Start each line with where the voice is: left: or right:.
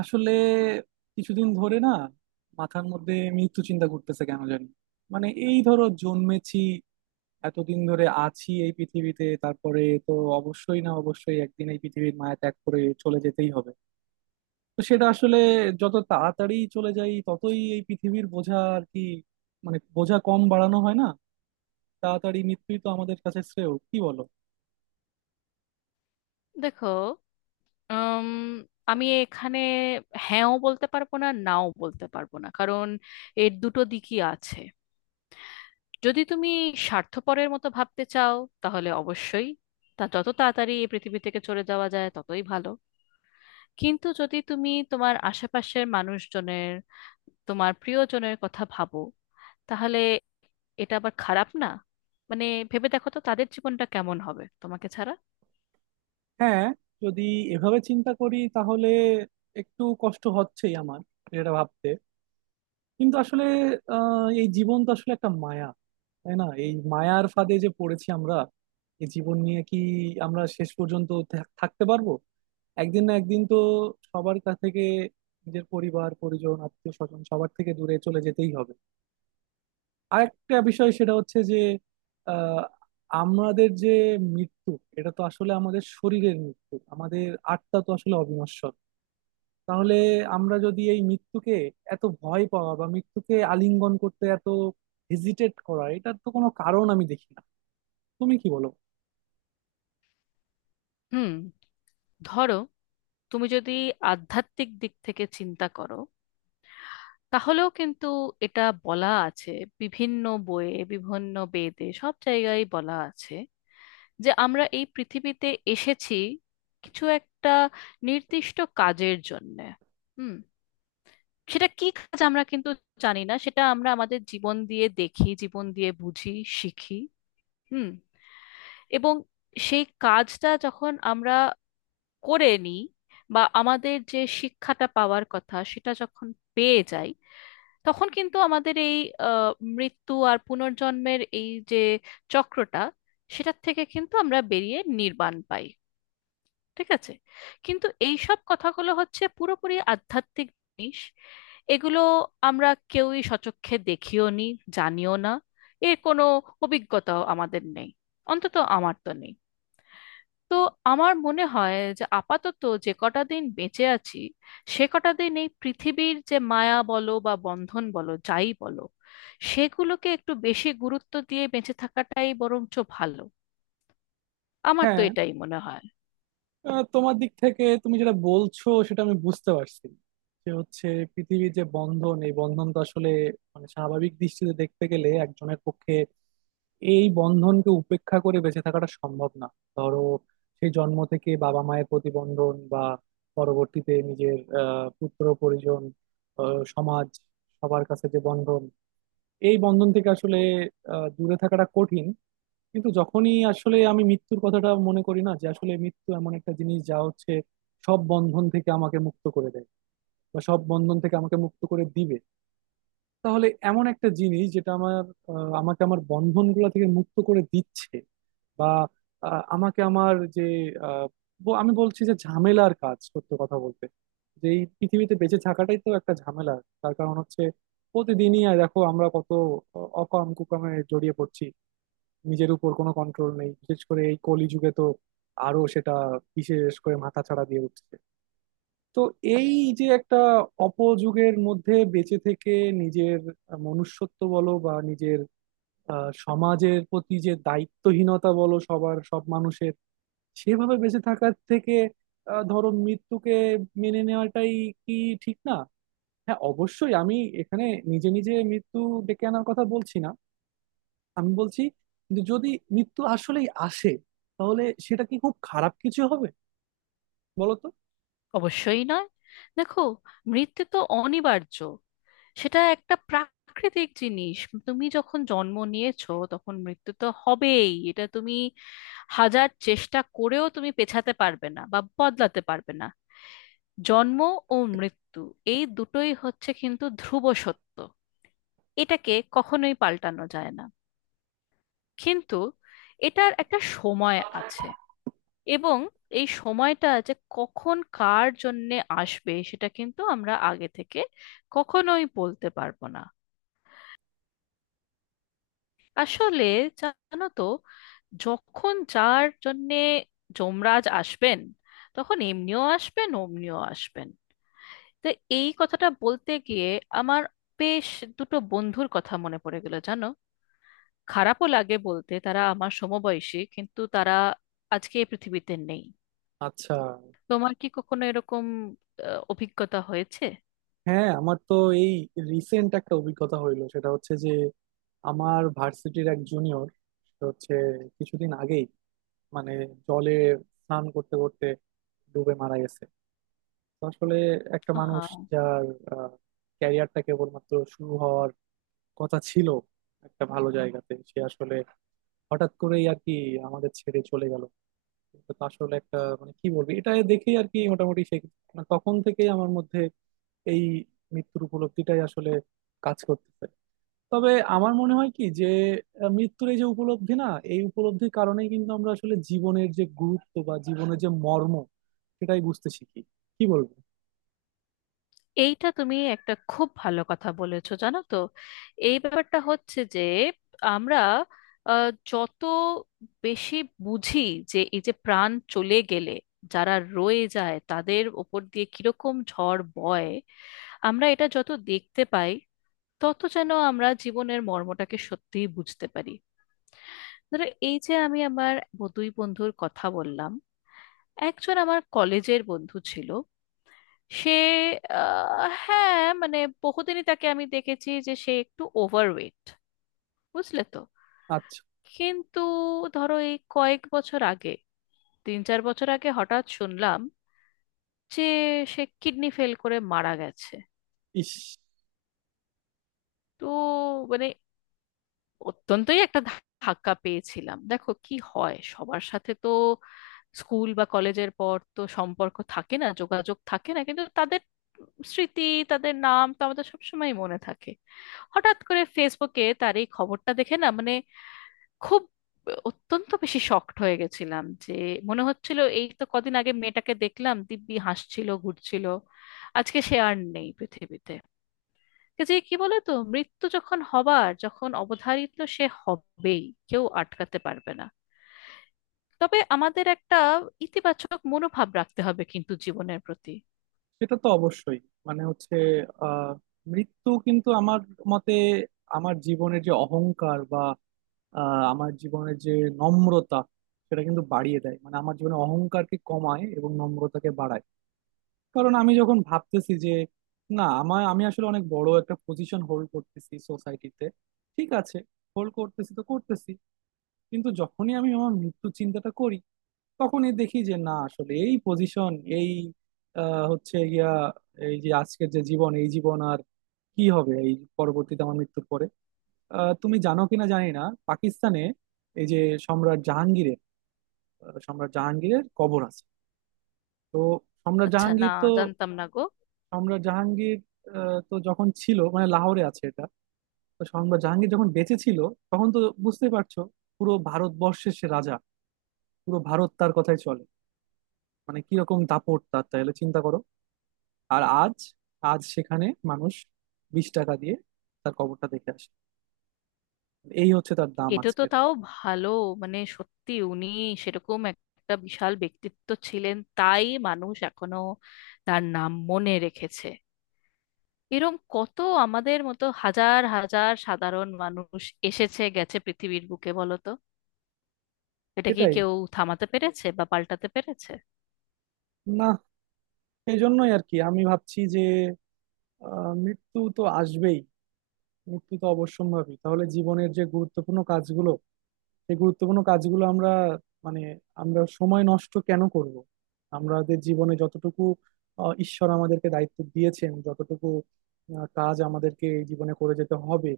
right: আসলে কিছুদিন ধরে না, মাথার মধ্যে মৃত্যু চিন্তা ঘুরতেছে কেন জানি। মানে এই ধরো, জন্মেছি, এতদিন ধরে আছি এই পৃথিবীতে, তারপরে তো অবশ্যই না, অবশ্যই একদিন এই পৃথিবীর মায়া ত্যাগ করে চলে যেতেই হবে। তো সেটা আসলে, যত তাড়াতাড়ি চলে যাই ততই এই পৃথিবীর বোঝা আর কি, মানে বোঝা কম বাড়ানো হয় না। তাড়াতাড়ি মৃত্যুই তো আমাদের কাছে শ্রেয়, কি বলো?
left: দেখো, উম, আমি এখানে হ্যাঁও বলতে পারবো না, নাও বলতে পারবো না। কারণ এর দুটো দিকই আছে। যদি তুমি স্বার্থপরের মতো ভাবতে চাও, তাহলে অবশ্যই তা যত তাড়াতাড়ি এই পৃথিবী থেকে চলে যাওয়া যায় ততই ভালো। কিন্তু যদি তুমি তোমার আশেপাশের মানুষজনের, তোমার প্রিয়জনের কথা ভাবো, তাহলে এটা আবার খারাপ না। মানে, ভেবে দেখো তো তাদের জীবনটা কেমন হবে তোমাকে ছাড়া।
right: হ্যাঁ, যদি এভাবে চিন্তা করি তাহলে একটু কষ্ট হচ্ছেই আমার এটা ভাবতে, কিন্তু আসলে এই জীবন তো আসলে একটা মায়া, তাই না? এই মায়ার ফাঁদে যে পড়েছি আমরা, এই জীবন নিয়ে কি আমরা শেষ পর্যন্ত থাকতে পারবো? একদিন না একদিন তো সবার কাছ থেকে, নিজের পরিবার পরিজন আত্মীয় স্বজন সবার থেকে দূরে চলে যেতেই হবে। আর একটা বিষয় সেটা হচ্ছে যে, আহ আমাদের যে মৃত্যু, এটা তো আসলে আমাদের শরীরের মৃত্যু, আমাদের আত্মা তো আসলে অবিনশ্বর। তাহলে আমরা যদি এই মৃত্যুকে এত ভয় পাওয়া বা মৃত্যুকে আলিঙ্গন করতে এত হেজিটেট করা, এটার তো কোনো কারণ আমি দেখি না। তুমি কি বলো?
left: হুম, ধরো তুমি যদি আধ্যাত্মিক দিক থেকে চিন্তা করো, তাহলেও কিন্তু এটা বলা আছে, বিভিন্ন বইয়ে, বিভিন্ন বেদে সব জায়গায় বলা আছে যে আমরা এই পৃথিবীতে এসেছি কিছু একটা নির্দিষ্ট কাজের জন্য। হুম। সেটা কি কাজ আমরা কিন্তু জানি না, সেটা আমরা আমাদের জীবন দিয়ে দেখি, জীবন দিয়ে বুঝি, শিখি। হুম। এবং সেই কাজটা যখন আমরা করে নিই, বা আমাদের যে শিক্ষাটা পাওয়ার কথা সেটা যখন পেয়ে যাই, তখন কিন্তু আমাদের এই আহ, মৃত্যু আর পুনর্জন্মের এই যে চক্রটা, সেটার থেকে কিন্তু আমরা বেরিয়ে নির্বাণ পাই। ঠিক আছে, কিন্তু এই সব কথাগুলো হচ্ছে পুরোপুরি আধ্যাত্মিক জিনিস। এগুলো আমরা কেউই সচক্ষে দেখিও নি, জানিও না, এর কোনো অভিজ্ঞতাও আমাদের নেই, অন্তত আমার তো নেই। তো আমার মনে হয় যে আপাতত যে কটা দিন বেঁচে আছি, সে কটা দিন এই পৃথিবীর যে মায়া বলো বা বন্ধন বলো যাই বলো, সেগুলোকে একটু বেশি গুরুত্ব দিয়ে বেঁচে থাকাটাই বরঞ্চ ভালো। আমার তো
right: হ্যাঁ,
left: এটাই মনে হয়।
right: তোমার দিক থেকে তুমি যেটা বলছো সেটা আমি বুঝতে পারছি। যে হচ্ছে পৃথিবীর যে বন্ধন, এই বন্ধন তো আসলে, মানে স্বাভাবিক দৃষ্টিতে দেখতে গেলে একজনের পক্ষে এই বন্ধনকে উপেক্ষা করে বেঁচে থাকাটা সম্ভব না। ধরো সেই জন্ম থেকে বাবা মায়ের প্রতিবন্ধন, বা পরবর্তীতে নিজের পুত্র পরিজন, সমাজ, সবার কাছে যে বন্ধন, এই বন্ধন থেকে আসলে দূরে থাকাটা কঠিন। কিন্তু যখনই আসলে আমি মৃত্যুর কথাটা মনে করি না, যে আসলে মৃত্যু এমন একটা জিনিস যা হচ্ছে সব বন্ধন থেকে আমাকে মুক্ত করে দেয়, বা সব বন্ধন থেকে আমাকে মুক্ত করে দিবে, তাহলে এমন একটা জিনিস যেটা আমার আমাকে আমার বন্ধনগুলো থেকে মুক্ত করে দিচ্ছে, বা আহ, আমাকে আমার যে আহ, ব- আমি বলছি যে ঝামেলার কাজ, সত্য কথা বলতে যে এই পৃথিবীতে বেঁচে থাকাটাই তো একটা ঝামেলা। তার কারণ হচ্ছে, প্রতিদিনই আর দেখো আমরা কত অকাম কুকামে জড়িয়ে পড়ছি, নিজের উপর কোনো কন্ট্রোল নেই। বিশেষ করে এই কলিযুগে তো আরো সেটা বিশেষ করে মাথা ছাড়া দিয়ে উঠছে। তো এই যে একটা অপযুগের মধ্যে বেঁচে থেকে নিজের মনুষ্যত্ব বলো, বা নিজের সমাজের প্রতি যে দায়িত্বহীনতা বলো সবার সব মানুষের, সেভাবে বেঁচে থাকার থেকে ধরো মৃত্যুকে মেনে নেওয়াটাই কি ঠিক না? হ্যাঁ, অবশ্যই আমি এখানে নিজে নিজে মৃত্যু ডেকে আনার কথা বলছি না। আমি বলছি যে যদি মৃত্যু আসলেই আসে, তাহলে সেটা কি খুব খারাপ কিছু হবে? বলো তো।
left: অবশ্যই নয়। দেখো, মৃত্যু তো অনিবার্য, সেটা একটা প্রাকৃতিক জিনিস। তুমি যখন জন্ম নিয়েছো তখন মৃত্যু তো হবেই, এটা তুমি হাজার চেষ্টা করেও তুমি পেছাতে পারবে না বা বদলাতে পারবে না। জন্ম ও মৃত্যু এই দুটোই হচ্ছে কিন্তু ধ্রুব সত্য, এটাকে কখনোই পাল্টানো যায় না। কিন্তু এটার একটা সময় আছে, এবং এই সময়টা যে কখন কার জন্যে আসবে সেটা কিন্তু আমরা আগে থেকে কখনোই বলতে পারবো না। আসলে, জানো তো, যখন যার জন্যে যমরাজ আসবেন, তখন এমনিও আসবেন অমনিও আসবেন। তো এই কথাটা বলতে গিয়ে আমার বেশ দুটো বন্ধুর কথা মনে পড়ে গেল, জানো। খারাপও লাগে বলতে, তারা আমার সমবয়সী কিন্তু তারা আজকে এই পৃথিবীতে নেই।
right: আচ্ছা।
left: তোমার কি কখনো এরকম অভিজ্ঞতা হয়েছে?
right: হ্যাঁ, আমার তো এই রিসেন্ট একটা অভিজ্ঞতা হইলো, সেটা হচ্ছে যে আমার ভার্সিটির এক জুনিয়র হচ্ছে কিছুদিন আগেই মানে জলে স্নান করতে করতে ডুবে মারা গেছে। তো আসলে একটা মানুষ
left: হ্যাঁ,
right: যার ক্যারিয়ারটা কেবলমাত্র শুরু হওয়ার কথা ছিল একটা ভালো জায়গাতে, সে আসলে হঠাৎ করেই আর কি আমাদের ছেড়ে চলে গেল। তো আসলে একটা, মানে কি বলবি, এটা দেখেই আর কি মোটামুটি সে, মানে তখন থেকেই আমার মধ্যে এই মৃত্যুর উপলব্ধিটাই আসলে কাজ করতেছে। তবে আমার মনে হয় কি যে মৃত্যুর এই যে উপলব্ধি না, এই উপলব্ধির কারণেই কিন্তু আমরা আসলে জীবনের যে গুরুত্ব বা জীবনের যে মর্ম সেটাই বুঝতে শিখি, কি বলবো।
left: এইটা তুমি একটা খুব ভালো কথা বলেছো, জানো তো। এই ব্যাপারটা হচ্ছে যে আমরা যত বেশি বুঝি যে এই যে প্রাণ চলে গেলে যারা রয়ে যায় তাদের ওপর দিয়ে কিরকম ঝড় বয়, আমরা এটা যত দেখতে পাই তত যেন আমরা জীবনের মর্মটাকে সত্যিই বুঝতে পারি। ধরো এই যে আমি আমার দুই বন্ধুর কথা বললাম, একজন আমার কলেজের বন্ধু ছিল। সে হ্যাঁ, মানে, বহুদিনই তাকে আমি দেখেছি যে সে একটু ওভারওয়েট, বুঝলে তো।
right: আচ্ছা।
left: কিন্তু ধরো এই কয়েক বছর আগে, তিন চার বছর আগে হঠাৎ শুনলাম যে সে কিডনি ফেল করে মারা গেছে।
right: ইস।
left: তো মানে অত্যন্তই একটা ধাক্কা পেয়েছিলাম। দেখো কি হয় সবার সাথে তো, স্কুল বা কলেজের পর তো সম্পর্ক থাকে না, যোগাযোগ থাকে না, কিন্তু তাদের স্মৃতি, তাদের নাম তো আমাদের সবসময় মনে থাকে। হঠাৎ করে ফেসবুকে তার এই খবরটা দেখে, না মানে, খুব অত্যন্ত বেশি শকড হয়ে গেছিলাম। যে মনে হচ্ছিল এই তো কদিন আগে মেয়েটাকে দেখলাম, দিব্যি হাসছিল, ঘুরছিল, আজকে সে আর নেই পৃথিবীতে। যে কি বলে তো, মৃত্যু যখন হবার, যখন অবধারিত সে হবেই, কেউ আটকাতে পারবে না। তবে আমাদের একটা ইতিবাচক মনোভাব রাখতে হবে কিন্তু জীবনের প্রতি।
right: সেটা তো অবশ্যই, মানে হচ্ছে আহ মৃত্যু কিন্তু আমার মতে আমার জীবনের যে অহংকার বা আমার জীবনের যে নম্রতা, সেটা কিন্তু বাড়িয়ে দেয়, মানে আমার জীবনে অহংকারকে কমায় এবং নম্রতাকে বাড়ায়। কারণ আমি যখন ভাবতেছি যে না, আমার, আমি আসলে অনেক বড় একটা পজিশন হোল্ড করতেছি সোসাইটিতে, ঠিক আছে, হোল্ড করতেছি তো করতেছি, কিন্তু যখনই আমি আমার মৃত্যু চিন্তাটা করি তখনই দেখি যে না, আসলে এই পজিশন, এই হচ্ছে গিয়া এই যে আজকের যে জীবন, এই জীবন আর কি হবে এই পরবর্তীতে আমার মৃত্যুর পরে। তুমি জানো কিনা জানি না, পাকিস্তানে এই যে সম্রাট জাহাঙ্গীরের সম্রাট জাহাঙ্গীরের কবর আছে। তো সম্রাট
left: আচ্ছা, না,
right: জাহাঙ্গীর তো
left: জানতাম না গো।
right: আমরা, জাহাঙ্গীর তো যখন ছিল, মানে লাহোরে আছে এটা। তো আমরা জাহাঙ্গীর যখন বেঁচে ছিল তখন তো বুঝতেই পারছো, পুরো ভারতবর্ষের সে রাজা, পুরো ভারত তার কথাই চলে। মানে কিরকম দাপট তার, তাহলে চিন্তা করো। আর আজ, আজ সেখানে মানুষ 20 টাকা দিয়ে তার কবরটা দেখে আসে। এই হচ্ছে তার দাম
left: এটা তো
right: আজকের।
left: তাও ভালো, মানে সত্যি উনি সেরকম একটা বিশাল ব্যক্তিত্ব ছিলেন, তাই মানুষ এখনো তার নাম মনে রেখেছে। এরম কত আমাদের মতো হাজার হাজার সাধারণ মানুষ এসেছে গেছে পৃথিবীর বুকে, বলো তো? এটা কি
right: সেটাই।
left: কেউ থামাতে পেরেছে বা পাল্টাতে পেরেছে?
right: না, এই জন্যই আর কি আমি ভাবছি যে মৃত্যু তো আসবেই, মৃত্যু তো অবশ্যম্ভাবী। তাহলে জীবনের যে গুরুত্বপূর্ণ কাজগুলো, এই গুরুত্বপূর্ণ কাজগুলো আমরা মানে, আমরা সময় নষ্ট কেন করব? আমাদের জীবনে যতটুকু ঈশ্বর আমাদেরকে দায়িত্ব দিয়েছেন, যতটুকু কাজ আমাদেরকে এই জীবনে করে যেতে হবে,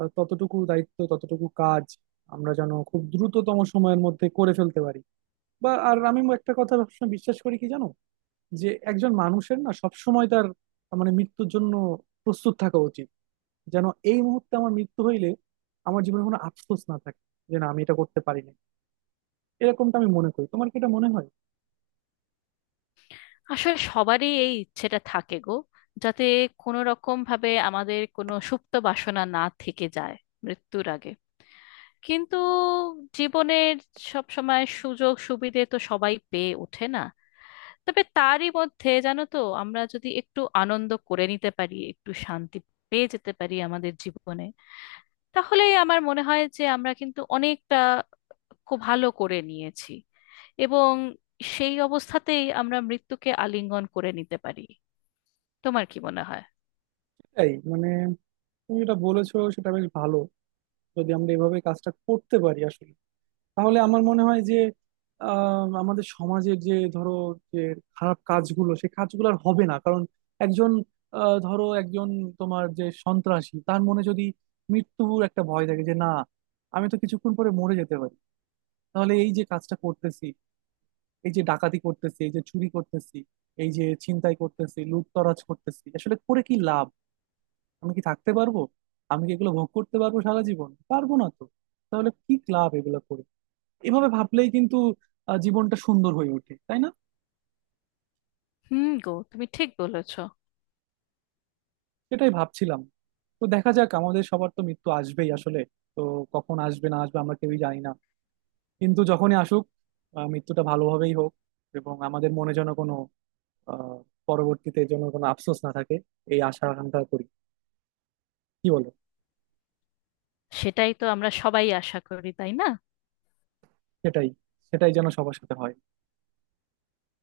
right: ততটুকু দায়িত্ব, ততটুকু কাজ আমরা যেন খুব দ্রুততম সময়ের মধ্যে করে ফেলতে পারি। বা, আর আমি একটা কথা সবসময় বিশ্বাস করি কি জানো, যে একজন মানুষের না সবসময় তার, মানে, মৃত্যুর জন্য প্রস্তুত থাকা উচিত, যেন এই মুহূর্তে আমার মৃত্যু হইলে আমার জীবনে কোনো আফসোস না থাকে, যে না, আমি এটা করতে পারি নাই। এরকমটা আমি মনে করি, তোমার কি এটা মনে হয়?
left: আসলে সবারই এই ইচ্ছেটা থাকে গো, যাতে কোনো রকম ভাবে আমাদের কোনো সুপ্ত বাসনা না থেকে যায় মৃত্যুর আগে। কিন্তু জীবনের সব সময় সুযোগ সুবিধে তো সবাই পেয়ে ওঠে না। তবে তারই মধ্যে, জানো তো, আমরা যদি একটু আনন্দ করে নিতে পারি, একটু শান্তি পেয়ে যেতে পারি আমাদের জীবনে, তাহলে আমার মনে হয় যে আমরা কিন্তু অনেকটা খুব ভালো করে নিয়েছি। এবং সেই অবস্থাতেই আমরা মৃত্যুকে আলিঙ্গন করে নিতে পারি। তোমার কি মনে হয়?
right: তাই, মানে তুমি যেটা বলেছো সেটা বেশ ভালো। যদি আমরা এভাবে কাজটা করতে পারি আসলে, তাহলে আমার মনে হয় যে আমাদের সমাজের যে, ধরো, যে খারাপ কাজগুলো সেই কাজগুলো আর হবে না। কারণ একজন, ধরো একজন তোমার যে সন্ত্রাসী, তার মনে যদি মৃত্যুর একটা ভয় থাকে যে না, আমি তো কিছুক্ষণ পরে মরে যেতে পারি, তাহলে এই যে কাজটা করতেছি, এই যে ডাকাতি করতেছি, এই যে চুরি করতেছি, এই যে ছিনতাই করতেছি, লুটতরাজ করতেছি, আসলে করে কি লাভ? আমি কি থাকতে পারবো? আমি কি এগুলো ভোগ করতে পারবো? সারা জীবন পারবো না তো। তাহলে কি লাভ এগুলো করে? এভাবে ভাবলেই কিন্তু জীবনটা সুন্দর হয়ে ওঠে, তাই না?
left: হুম গো, তুমি ঠিক বলেছ।
right: সেটাই ভাবছিলাম। তো দেখা যাক, আমাদের সবার তো মৃত্যু আসবেই আসলে। তো কখন আসবে না আসবে আমরা কেউই জানি না, কিন্তু যখনই আসুক মৃত্যুটা ভালোভাবেই হোক, এবং আমাদের মনে যেন কোনো আহ পরবর্তীতে যেন কোনো আফসোস না থাকে, এই আশা আকাঙ্ক্ষা করি। কি বলো?
left: সেটাই তো আমরা সবাই আশা করি, তাই না?
right: সেটাই। সেটাই যেন সবার সাথে হয়।